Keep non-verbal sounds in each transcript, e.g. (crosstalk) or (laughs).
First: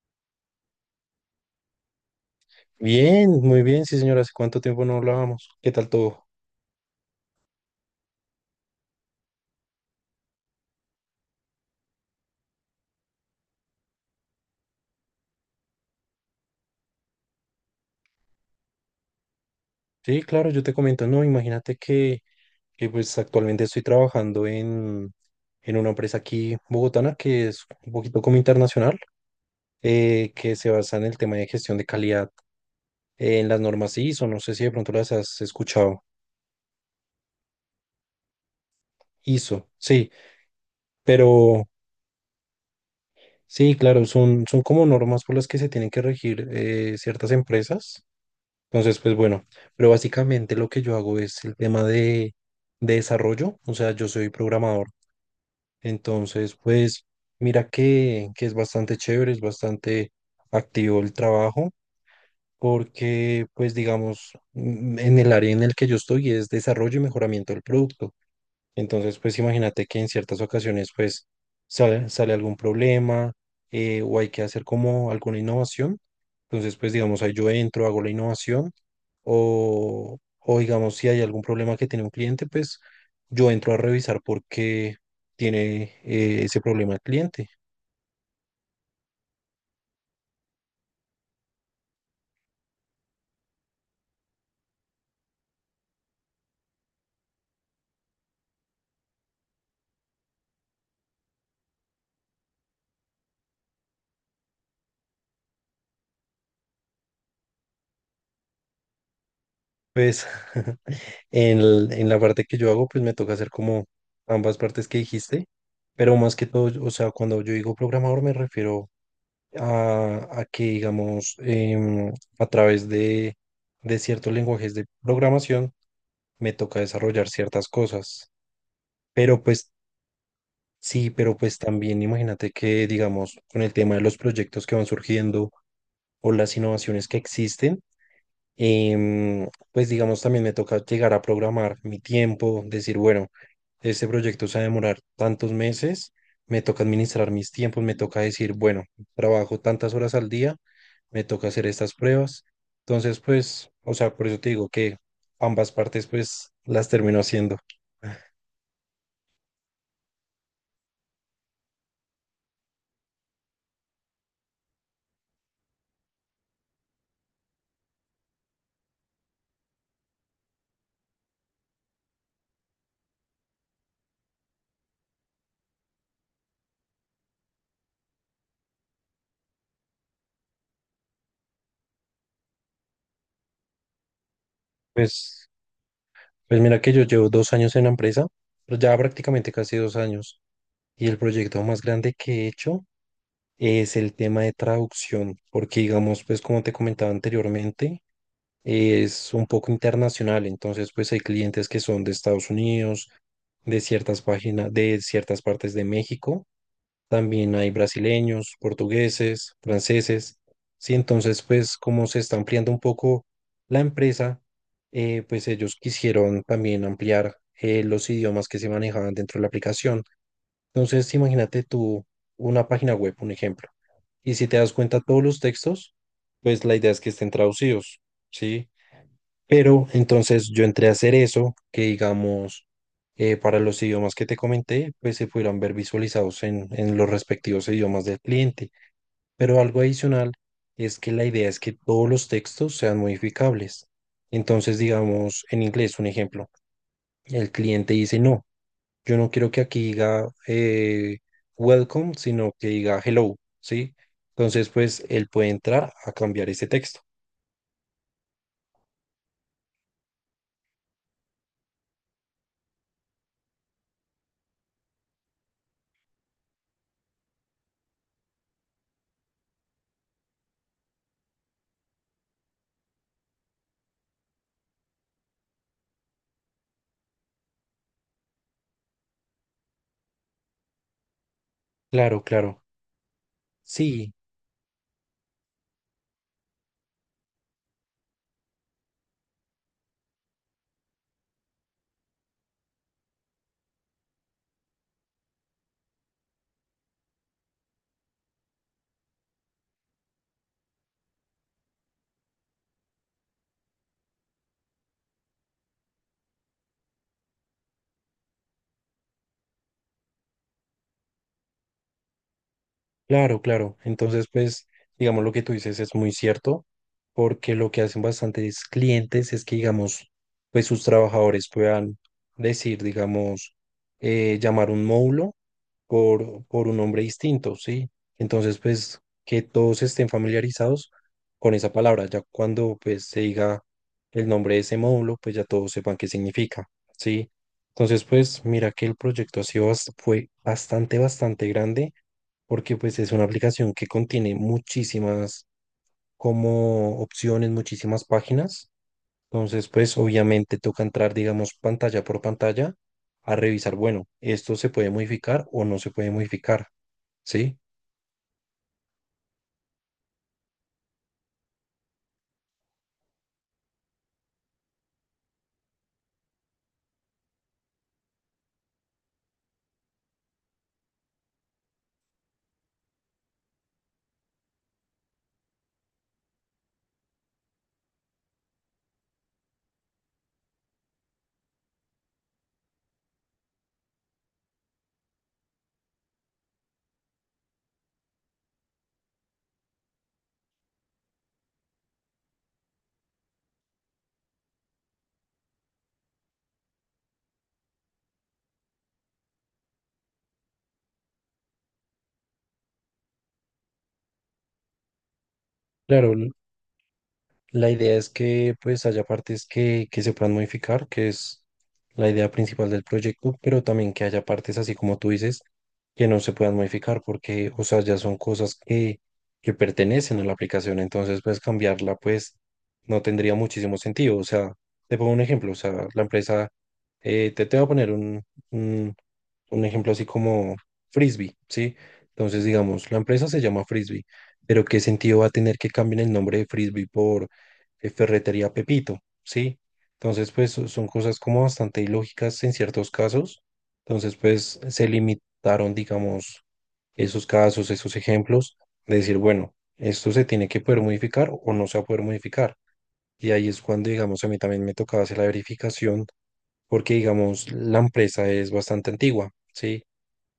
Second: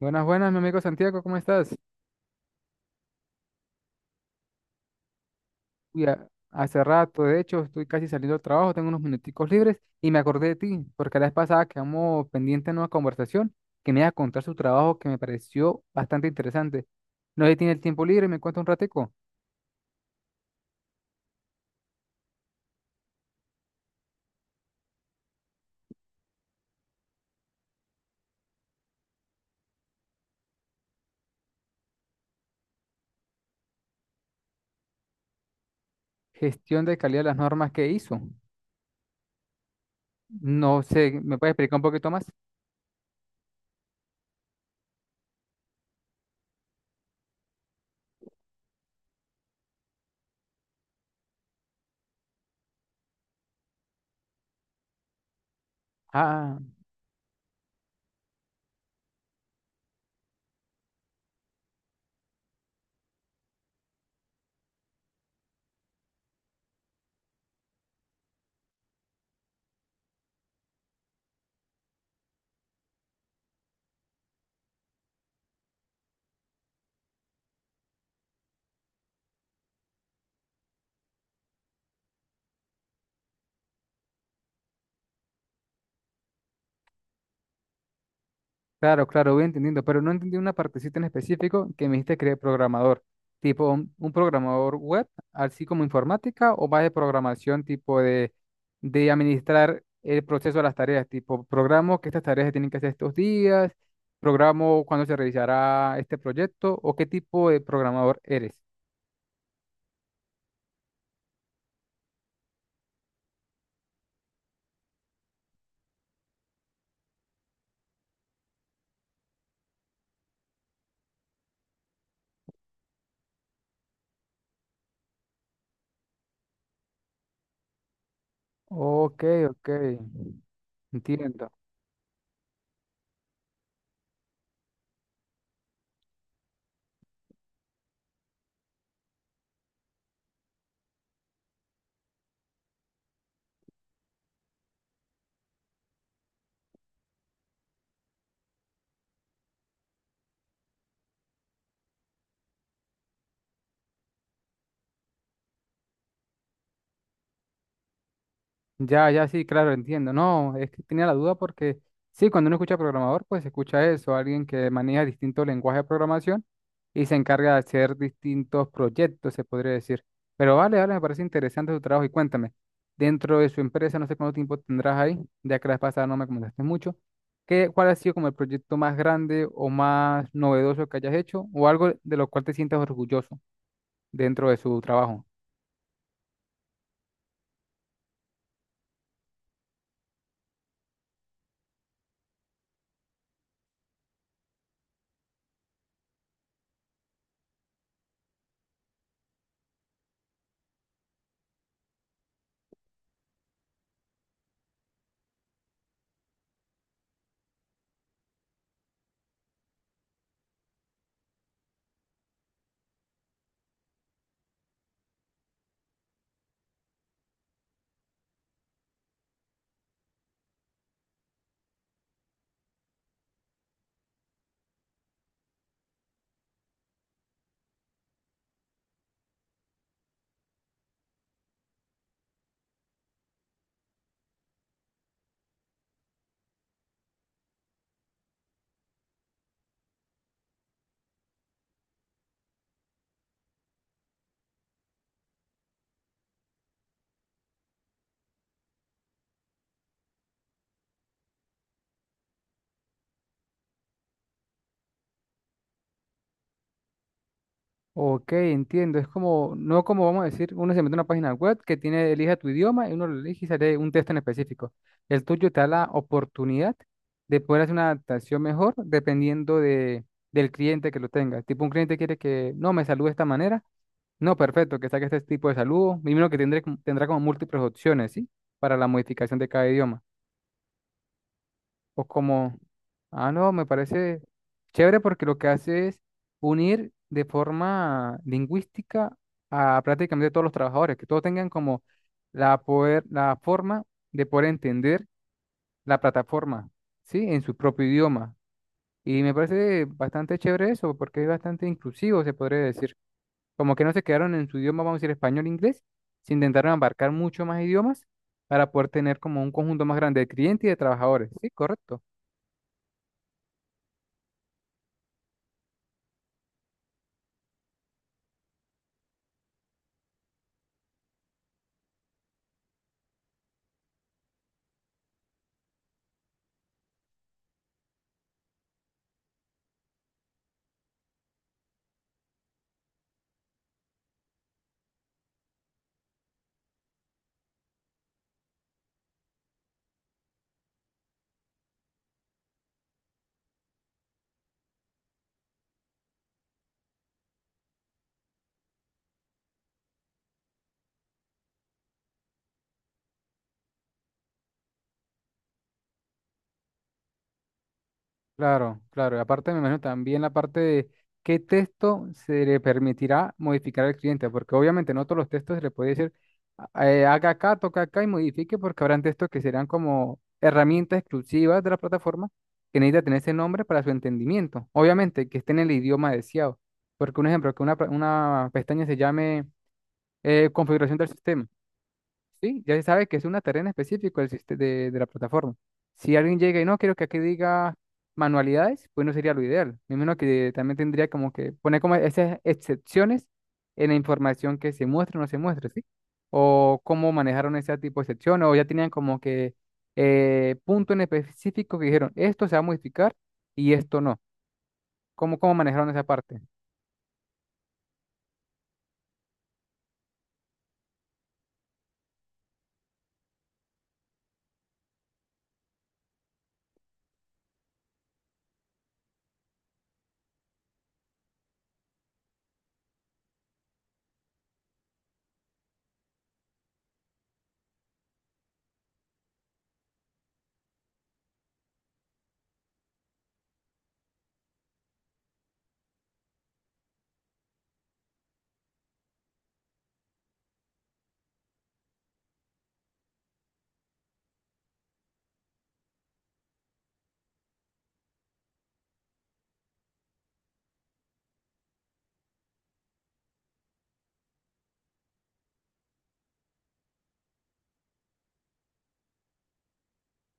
Buenas, buenas, mi amigo Santiago, ¿cómo estás? Bien, muy bien, sí señora, ¿hace cuánto tiempo no hablábamos? ¿Qué tal Uy, todo? Hace rato, de hecho, estoy casi saliendo del trabajo, tengo unos minuticos libres y me acordé de ti, porque la vez pasada quedamos pendientes en una conversación que me iba a contar su trabajo que me pareció bastante interesante. No sé si tiene el tiempo libre y me cuenta un ratico. Sí, claro, yo te comento, no, imagínate que, pues actualmente estoy trabajando en una empresa aquí bogotana que es un poquito como internacional, que se basa en el tema de gestión de calidad, en las normas ISO. No sé si de pronto las has escuchado. Gestión de calidad de las normas que hizo. ISO, sí, No sé, ¿me puedes pero explicar un poquito más? sí, claro, son como normas por las que se tienen que regir ciertas empresas. Entonces, pues bueno, pero básicamente lo que yo hago es el tema de desarrollo, o sea, yo soy programador. Entonces, Ah. pues mira que es bastante chévere, es bastante activo el trabajo, porque pues digamos, en el área en el que yo estoy es desarrollo y mejoramiento del producto. Entonces, pues imagínate que en ciertas ocasiones, pues sale algún problema, o hay que hacer como alguna innovación. Entonces, pues digamos, ahí yo entro, hago la innovación o digamos, si hay algún problema que tiene un cliente, pues yo entro a revisar por qué tiene ese problema el cliente. Claro, claro, voy entendiendo, pero no entendí una partecita en específico que me dijiste que eres programador, tipo un programador web, así como informática, o más de programación, tipo de administrar el proceso de las tareas, tipo programo que estas tareas se tienen que hacer estos días, programo cuándo se realizará este proyecto, o qué tipo de programador eres. Pues (laughs) en la parte que yo hago, pues me toca hacer como ambas partes que dijiste, pero más que todo, o sea, cuando yo digo programador me refiero a que, digamos, a través de ciertos lenguajes de programación me toca desarrollar ciertas cosas. Ok, Pero ok, pues sí, pero entiendo. pues también imagínate que, digamos, con el tema de los proyectos que van surgiendo o las innovaciones que existen, pues digamos, también me toca llegar a programar mi tiempo, decir, bueno, este proyecto se va a demorar tantos meses, me toca administrar mis tiempos, me toca decir, bueno, trabajo tantas horas al día, me toca hacer estas pruebas. Entonces, pues, o sea, por eso te digo que ambas partes, pues, las termino haciendo. Ya, ya, sí, claro, entiendo. No, es que tenía la duda porque sí, cuando uno escucha programador, pues se escucha eso, alguien que maneja distintos lenguajes de programación y se encarga de hacer distintos proyectos, se podría decir. Pero vale, vale, me parece interesante su trabajo y cuéntame, dentro de su empresa, no sé cuánto tiempo tendrás ahí, ya que la vez pasada no me comentaste mucho, ¿qué, cuál ha sido como el proyecto más grande o más novedoso que hayas hecho o algo de lo cual te sientas orgulloso dentro de su trabajo? Pues, pues mira que yo llevo dos años en la empresa, pero ya prácticamente casi dos años, y el proyecto más grande que he hecho es el tema de traducción, porque digamos, pues como te comentaba anteriormente, es un poco internacional, entonces pues hay clientes que son de Estados Unidos, de ciertas páginas, de ciertas partes de México, también hay brasileños, portugueses, franceses, sí, entonces pues como se está ampliando un poco la empresa, pues ellos quisieron también ampliar los idiomas que se manejaban dentro de la aplicación. Entonces, imagínate tú una página web, un ejemplo. Y si te das cuenta, todos los textos, pues la idea es que estén traducidos, ¿sí? Pero entonces yo entré a hacer eso, que digamos, para los idiomas que te comenté, pues se pudieran ver visualizados en los respectivos idiomas del cliente. Pero algo adicional es que la idea es que todos los textos sean modificables. Entonces, digamos, en inglés, un ejemplo, el cliente dice no. Yo no quiero que aquí diga welcome, sino que diga hello, ¿sí? Entonces, pues él puede entrar a cambiar ese texto. Ok, entiendo. Es como, no como vamos a decir, uno se mete a una página web que tiene, elija tu idioma y uno lo elige y sale un texto en específico. El tuyo te da la oportunidad de poder hacer una adaptación mejor dependiendo de, del cliente que lo tenga. Tipo, un cliente quiere que, no, me salude de esta manera. No, perfecto, que saque este tipo de saludo. Mínimo que tendré, tendrá como múltiples opciones, ¿sí? Para la modificación de cada idioma. O Claro, como, claro. ah, no, me Sí. parece chévere porque lo que hace es unir de forma lingüística a prácticamente todos los trabajadores, que todos tengan como la, poder, la forma de poder entender la plataforma, ¿sí? En su propio idioma. Y me parece bastante chévere eso porque es bastante inclusivo, se podría decir. Como que no se quedaron en su idioma, vamos a decir español, e inglés, se intentaron abarcar mucho más idiomas para poder tener como un conjunto más grande de clientes y de trabajadores, ¿sí? Correcto. Claro, claro. Entonces, pues, digamos, lo que tú dices es muy cierto, porque lo que hacen bastantes clientes es que, digamos, pues sus trabajadores puedan decir, digamos, llamar un módulo por un nombre distinto, ¿sí? Entonces, pues, que todos estén familiarizados con esa palabra. Ya cuando, pues, se diga el nombre de ese módulo, pues ya todos sepan qué significa, ¿sí? Entonces, pues, mira que el proyecto ha sido, fue bastante, bastante grande porque pues es una aplicación que contiene muchísimas como opciones, muchísimas páginas. Entonces, pues obviamente toca entrar, digamos, pantalla por pantalla a revisar, bueno, esto se puede modificar o no se puede modificar, ¿sí? Claro, claro. Y aparte, me imagino también la parte de qué texto se le permitirá modificar al cliente, porque obviamente no todos los textos se le puede decir, "Ah, haga acá, toca acá y modifique, porque habrán textos que serán como herramientas exclusivas de la plataforma que necesita tener ese nombre para su entendimiento. Obviamente que esté en el idioma deseado, porque un ejemplo, que una, una pestaña se llame configuración del sistema. Sí, ya se sabe que es una tarea en específico de la plataforma. Si alguien llega y no, quiero que aquí diga manualidades, pues no sería lo ideal. Me imagino que también tendría como que poner como esas excepciones en la información que se muestra o no se muestra, ¿sí? O cómo manejaron ese tipo de excepciones, o ya tenían como que punto en específico que dijeron, esto se va a modificar y esto no. ¿Cómo, cómo manejaron esa Claro, parte? la idea es que pues haya partes que se puedan modificar, que es la idea principal del proyecto, pero también que haya partes, así como tú dices, que no se puedan modificar porque, o sea, ya son cosas que pertenecen a la aplicación, entonces pues cambiarla pues no tendría muchísimo sentido. O sea, te pongo un ejemplo, o sea, la empresa, te voy a poner un, un ejemplo así como Frisbee, ¿sí? Entonces, digamos, la empresa se llama Frisbee, pero ¿qué sentido va a tener que cambien el nombre de Frisbee por Ferretería Pepito, ¿sí? Entonces, pues son cosas como bastante ilógicas en ciertos casos. Entonces, pues se limitaron, digamos, esos casos, esos ejemplos, de decir, bueno, esto se tiene que poder modificar o no se va a poder modificar. Y ahí es cuando, digamos, a mí también me tocaba hacer la verificación, porque, digamos, la empresa es bastante antigua, ¿sí?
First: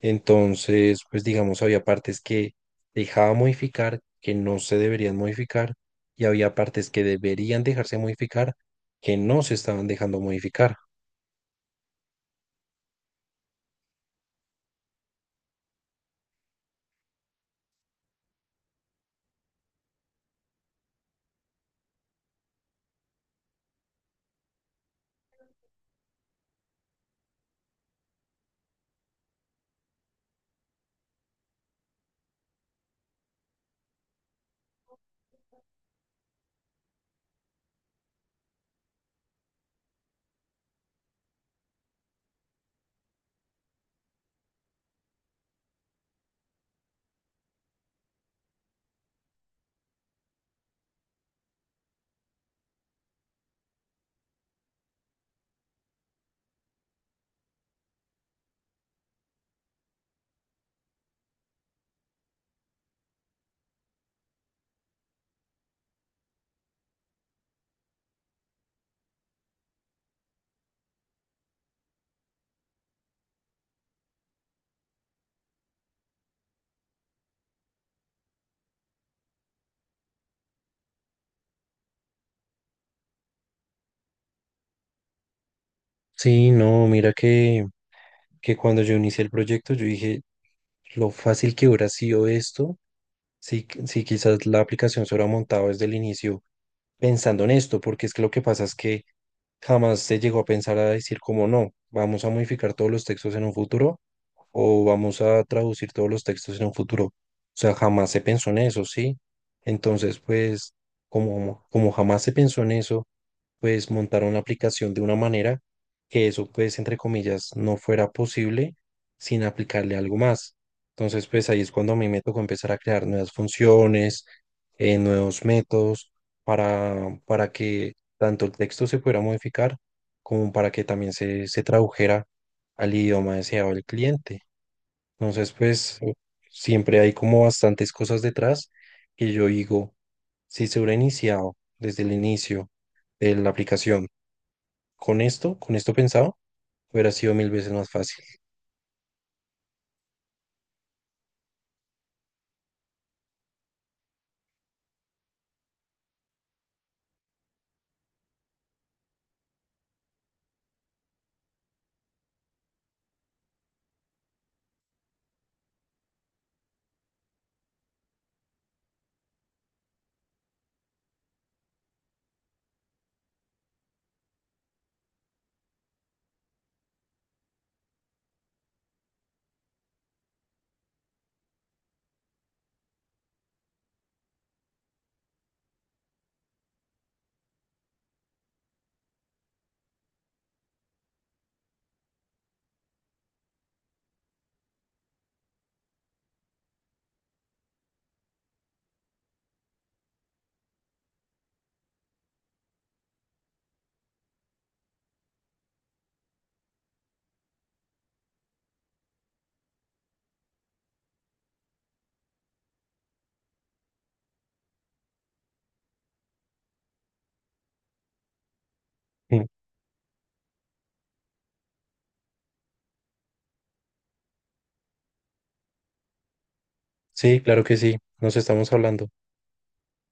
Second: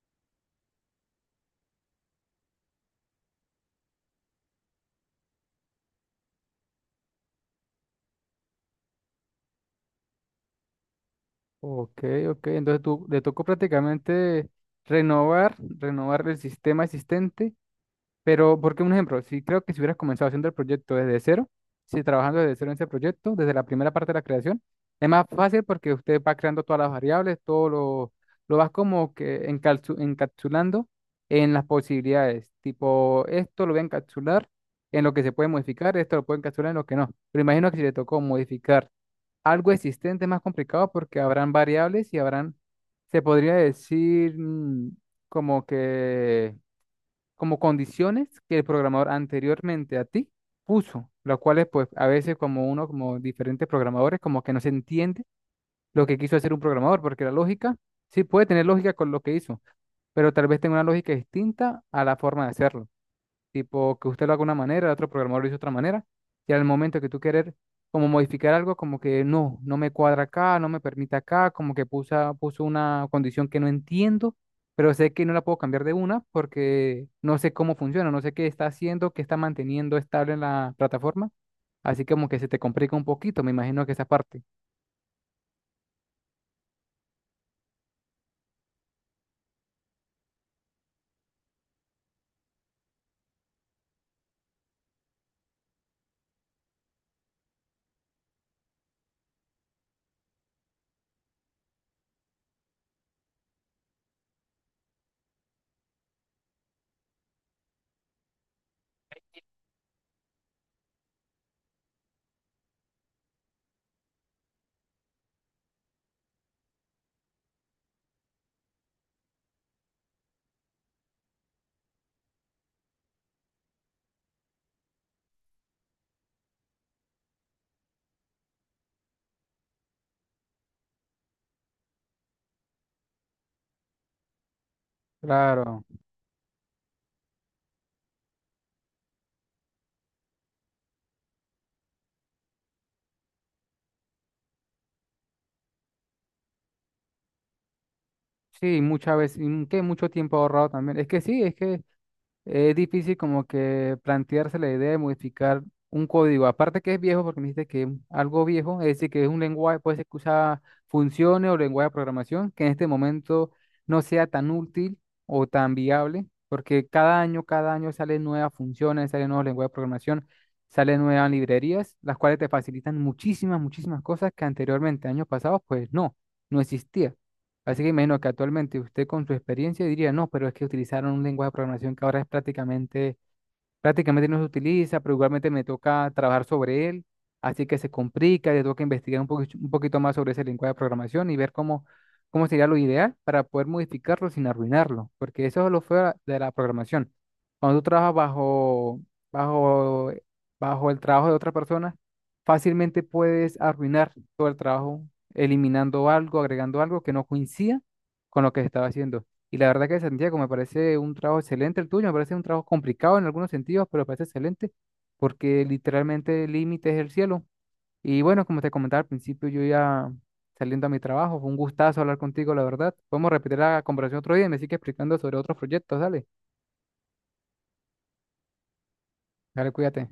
Entonces, pues digamos, había partes que dejaba modificar, que no se deberían modificar, y había partes que deberían dejarse modificar, que no se estaban dejando modificar. Ok, ok, entonces tú, le tocó prácticamente renovar el sistema existente. Pero, porque un ejemplo, si creo que si hubieras comenzado haciendo el proyecto desde cero, si trabajando desde cero en ese proyecto, desde la primera parte de la creación, es más fácil porque usted va creando todas las variables, todo lo vas como que encapsulando en las posibilidades. Tipo, esto lo voy a encapsular en lo que se puede modificar, esto lo puedo encapsular en lo que no. Pero imagino que si le tocó modificar algo existente es más complicado porque habrán variables y habrán, se podría decir, como que como condiciones que el programador anteriormente a ti puso, las cuales pues a veces como uno, como diferentes programadores, como que no se entiende lo que quiso hacer un programador, porque la lógica sí puede tener lógica con lo que hizo, pero tal vez tenga una lógica distinta a la forma de hacerlo tipo que usted lo haga de una manera, el otro programador lo hizo de otra manera, y al momento que tú querer como modificar algo, como que no, no me cuadra acá, no me permite acá, como que puso una condición que no entiendo, pero sé que no la puedo cambiar de una porque no sé cómo funciona, no sé qué está haciendo, qué está manteniendo estable en la plataforma, así como que se te complica un poquito, me imagino que esa parte. Sí, no, mira que cuando yo inicié el proyecto, yo dije, lo fácil que hubiera sido esto, si quizás la aplicación se hubiera montado desde el inicio pensando en esto, porque es que lo que pasa es que jamás se llegó a pensar a decir como no, vamos a modificar todos los textos en un futuro o vamos a traducir todos los textos en un futuro. O sea, jamás se pensó en eso, ¿sí? Entonces, pues, como jamás se pensó en eso, pues montaron la aplicación de una manera que eso, pues, entre comillas, no fuera posible sin aplicarle algo más. Entonces, pues ahí es cuando a mí me tocó empezar a crear nuevas funciones, nuevos métodos para que tanto el texto se pudiera modificar como para que también se tradujera al idioma deseado del cliente. Entonces, Claro. pues, siempre hay como bastantes cosas detrás que yo digo, si se hubiera iniciado desde el inicio de la aplicación, con esto pensado, hubiera sido mil veces más fácil. Sí, muchas veces, que mucho tiempo ahorrado también. Es que sí, es que es difícil como que plantearse la idea de modificar un código. Aparte que es viejo, porque me dijiste que es algo viejo, es decir, que es un lenguaje, puede ser que usa funciones o lenguaje de programación, que en este momento no sea tan útil o tan viable, porque cada año salen nuevas funciones, salen nuevos lenguajes de programación, salen nuevas librerías, las cuales te facilitan muchísimas, muchísimas cosas que anteriormente, años pasados, pues no, no existía. Así que imagino que actualmente usted con su experiencia diría, no, pero es que utilizaron un lenguaje de programación que ahora es prácticamente no se utiliza, pero igualmente me toca trabajar sobre él, así que se complica, le toca investigar un poquito más sobre ese lenguaje de programación y ver cómo, cómo sería lo ideal para poder modificarlo sin arruinarlo, porque eso es lo feo de la programación. Cuando tú trabajas bajo, bajo el trabajo de otra persona, fácilmente puedes arruinar todo el trabajo eliminando algo, agregando algo que no coincida con lo que se estaba haciendo. Y la verdad que Santiago, me parece un trabajo excelente el tuyo, me parece un trabajo complicado en algunos sentidos, pero me parece excelente porque literalmente el límite es el cielo. Y bueno, como te comentaba al Mm. principio, yo ya saliendo a mi trabajo, fue un gustazo hablar contigo, la verdad. Podemos repetir la conversación otro día y me sigue explicando sobre otros proyectos, dale. Sí, claro que sí, nos estamos hablando. Dale, cuídate.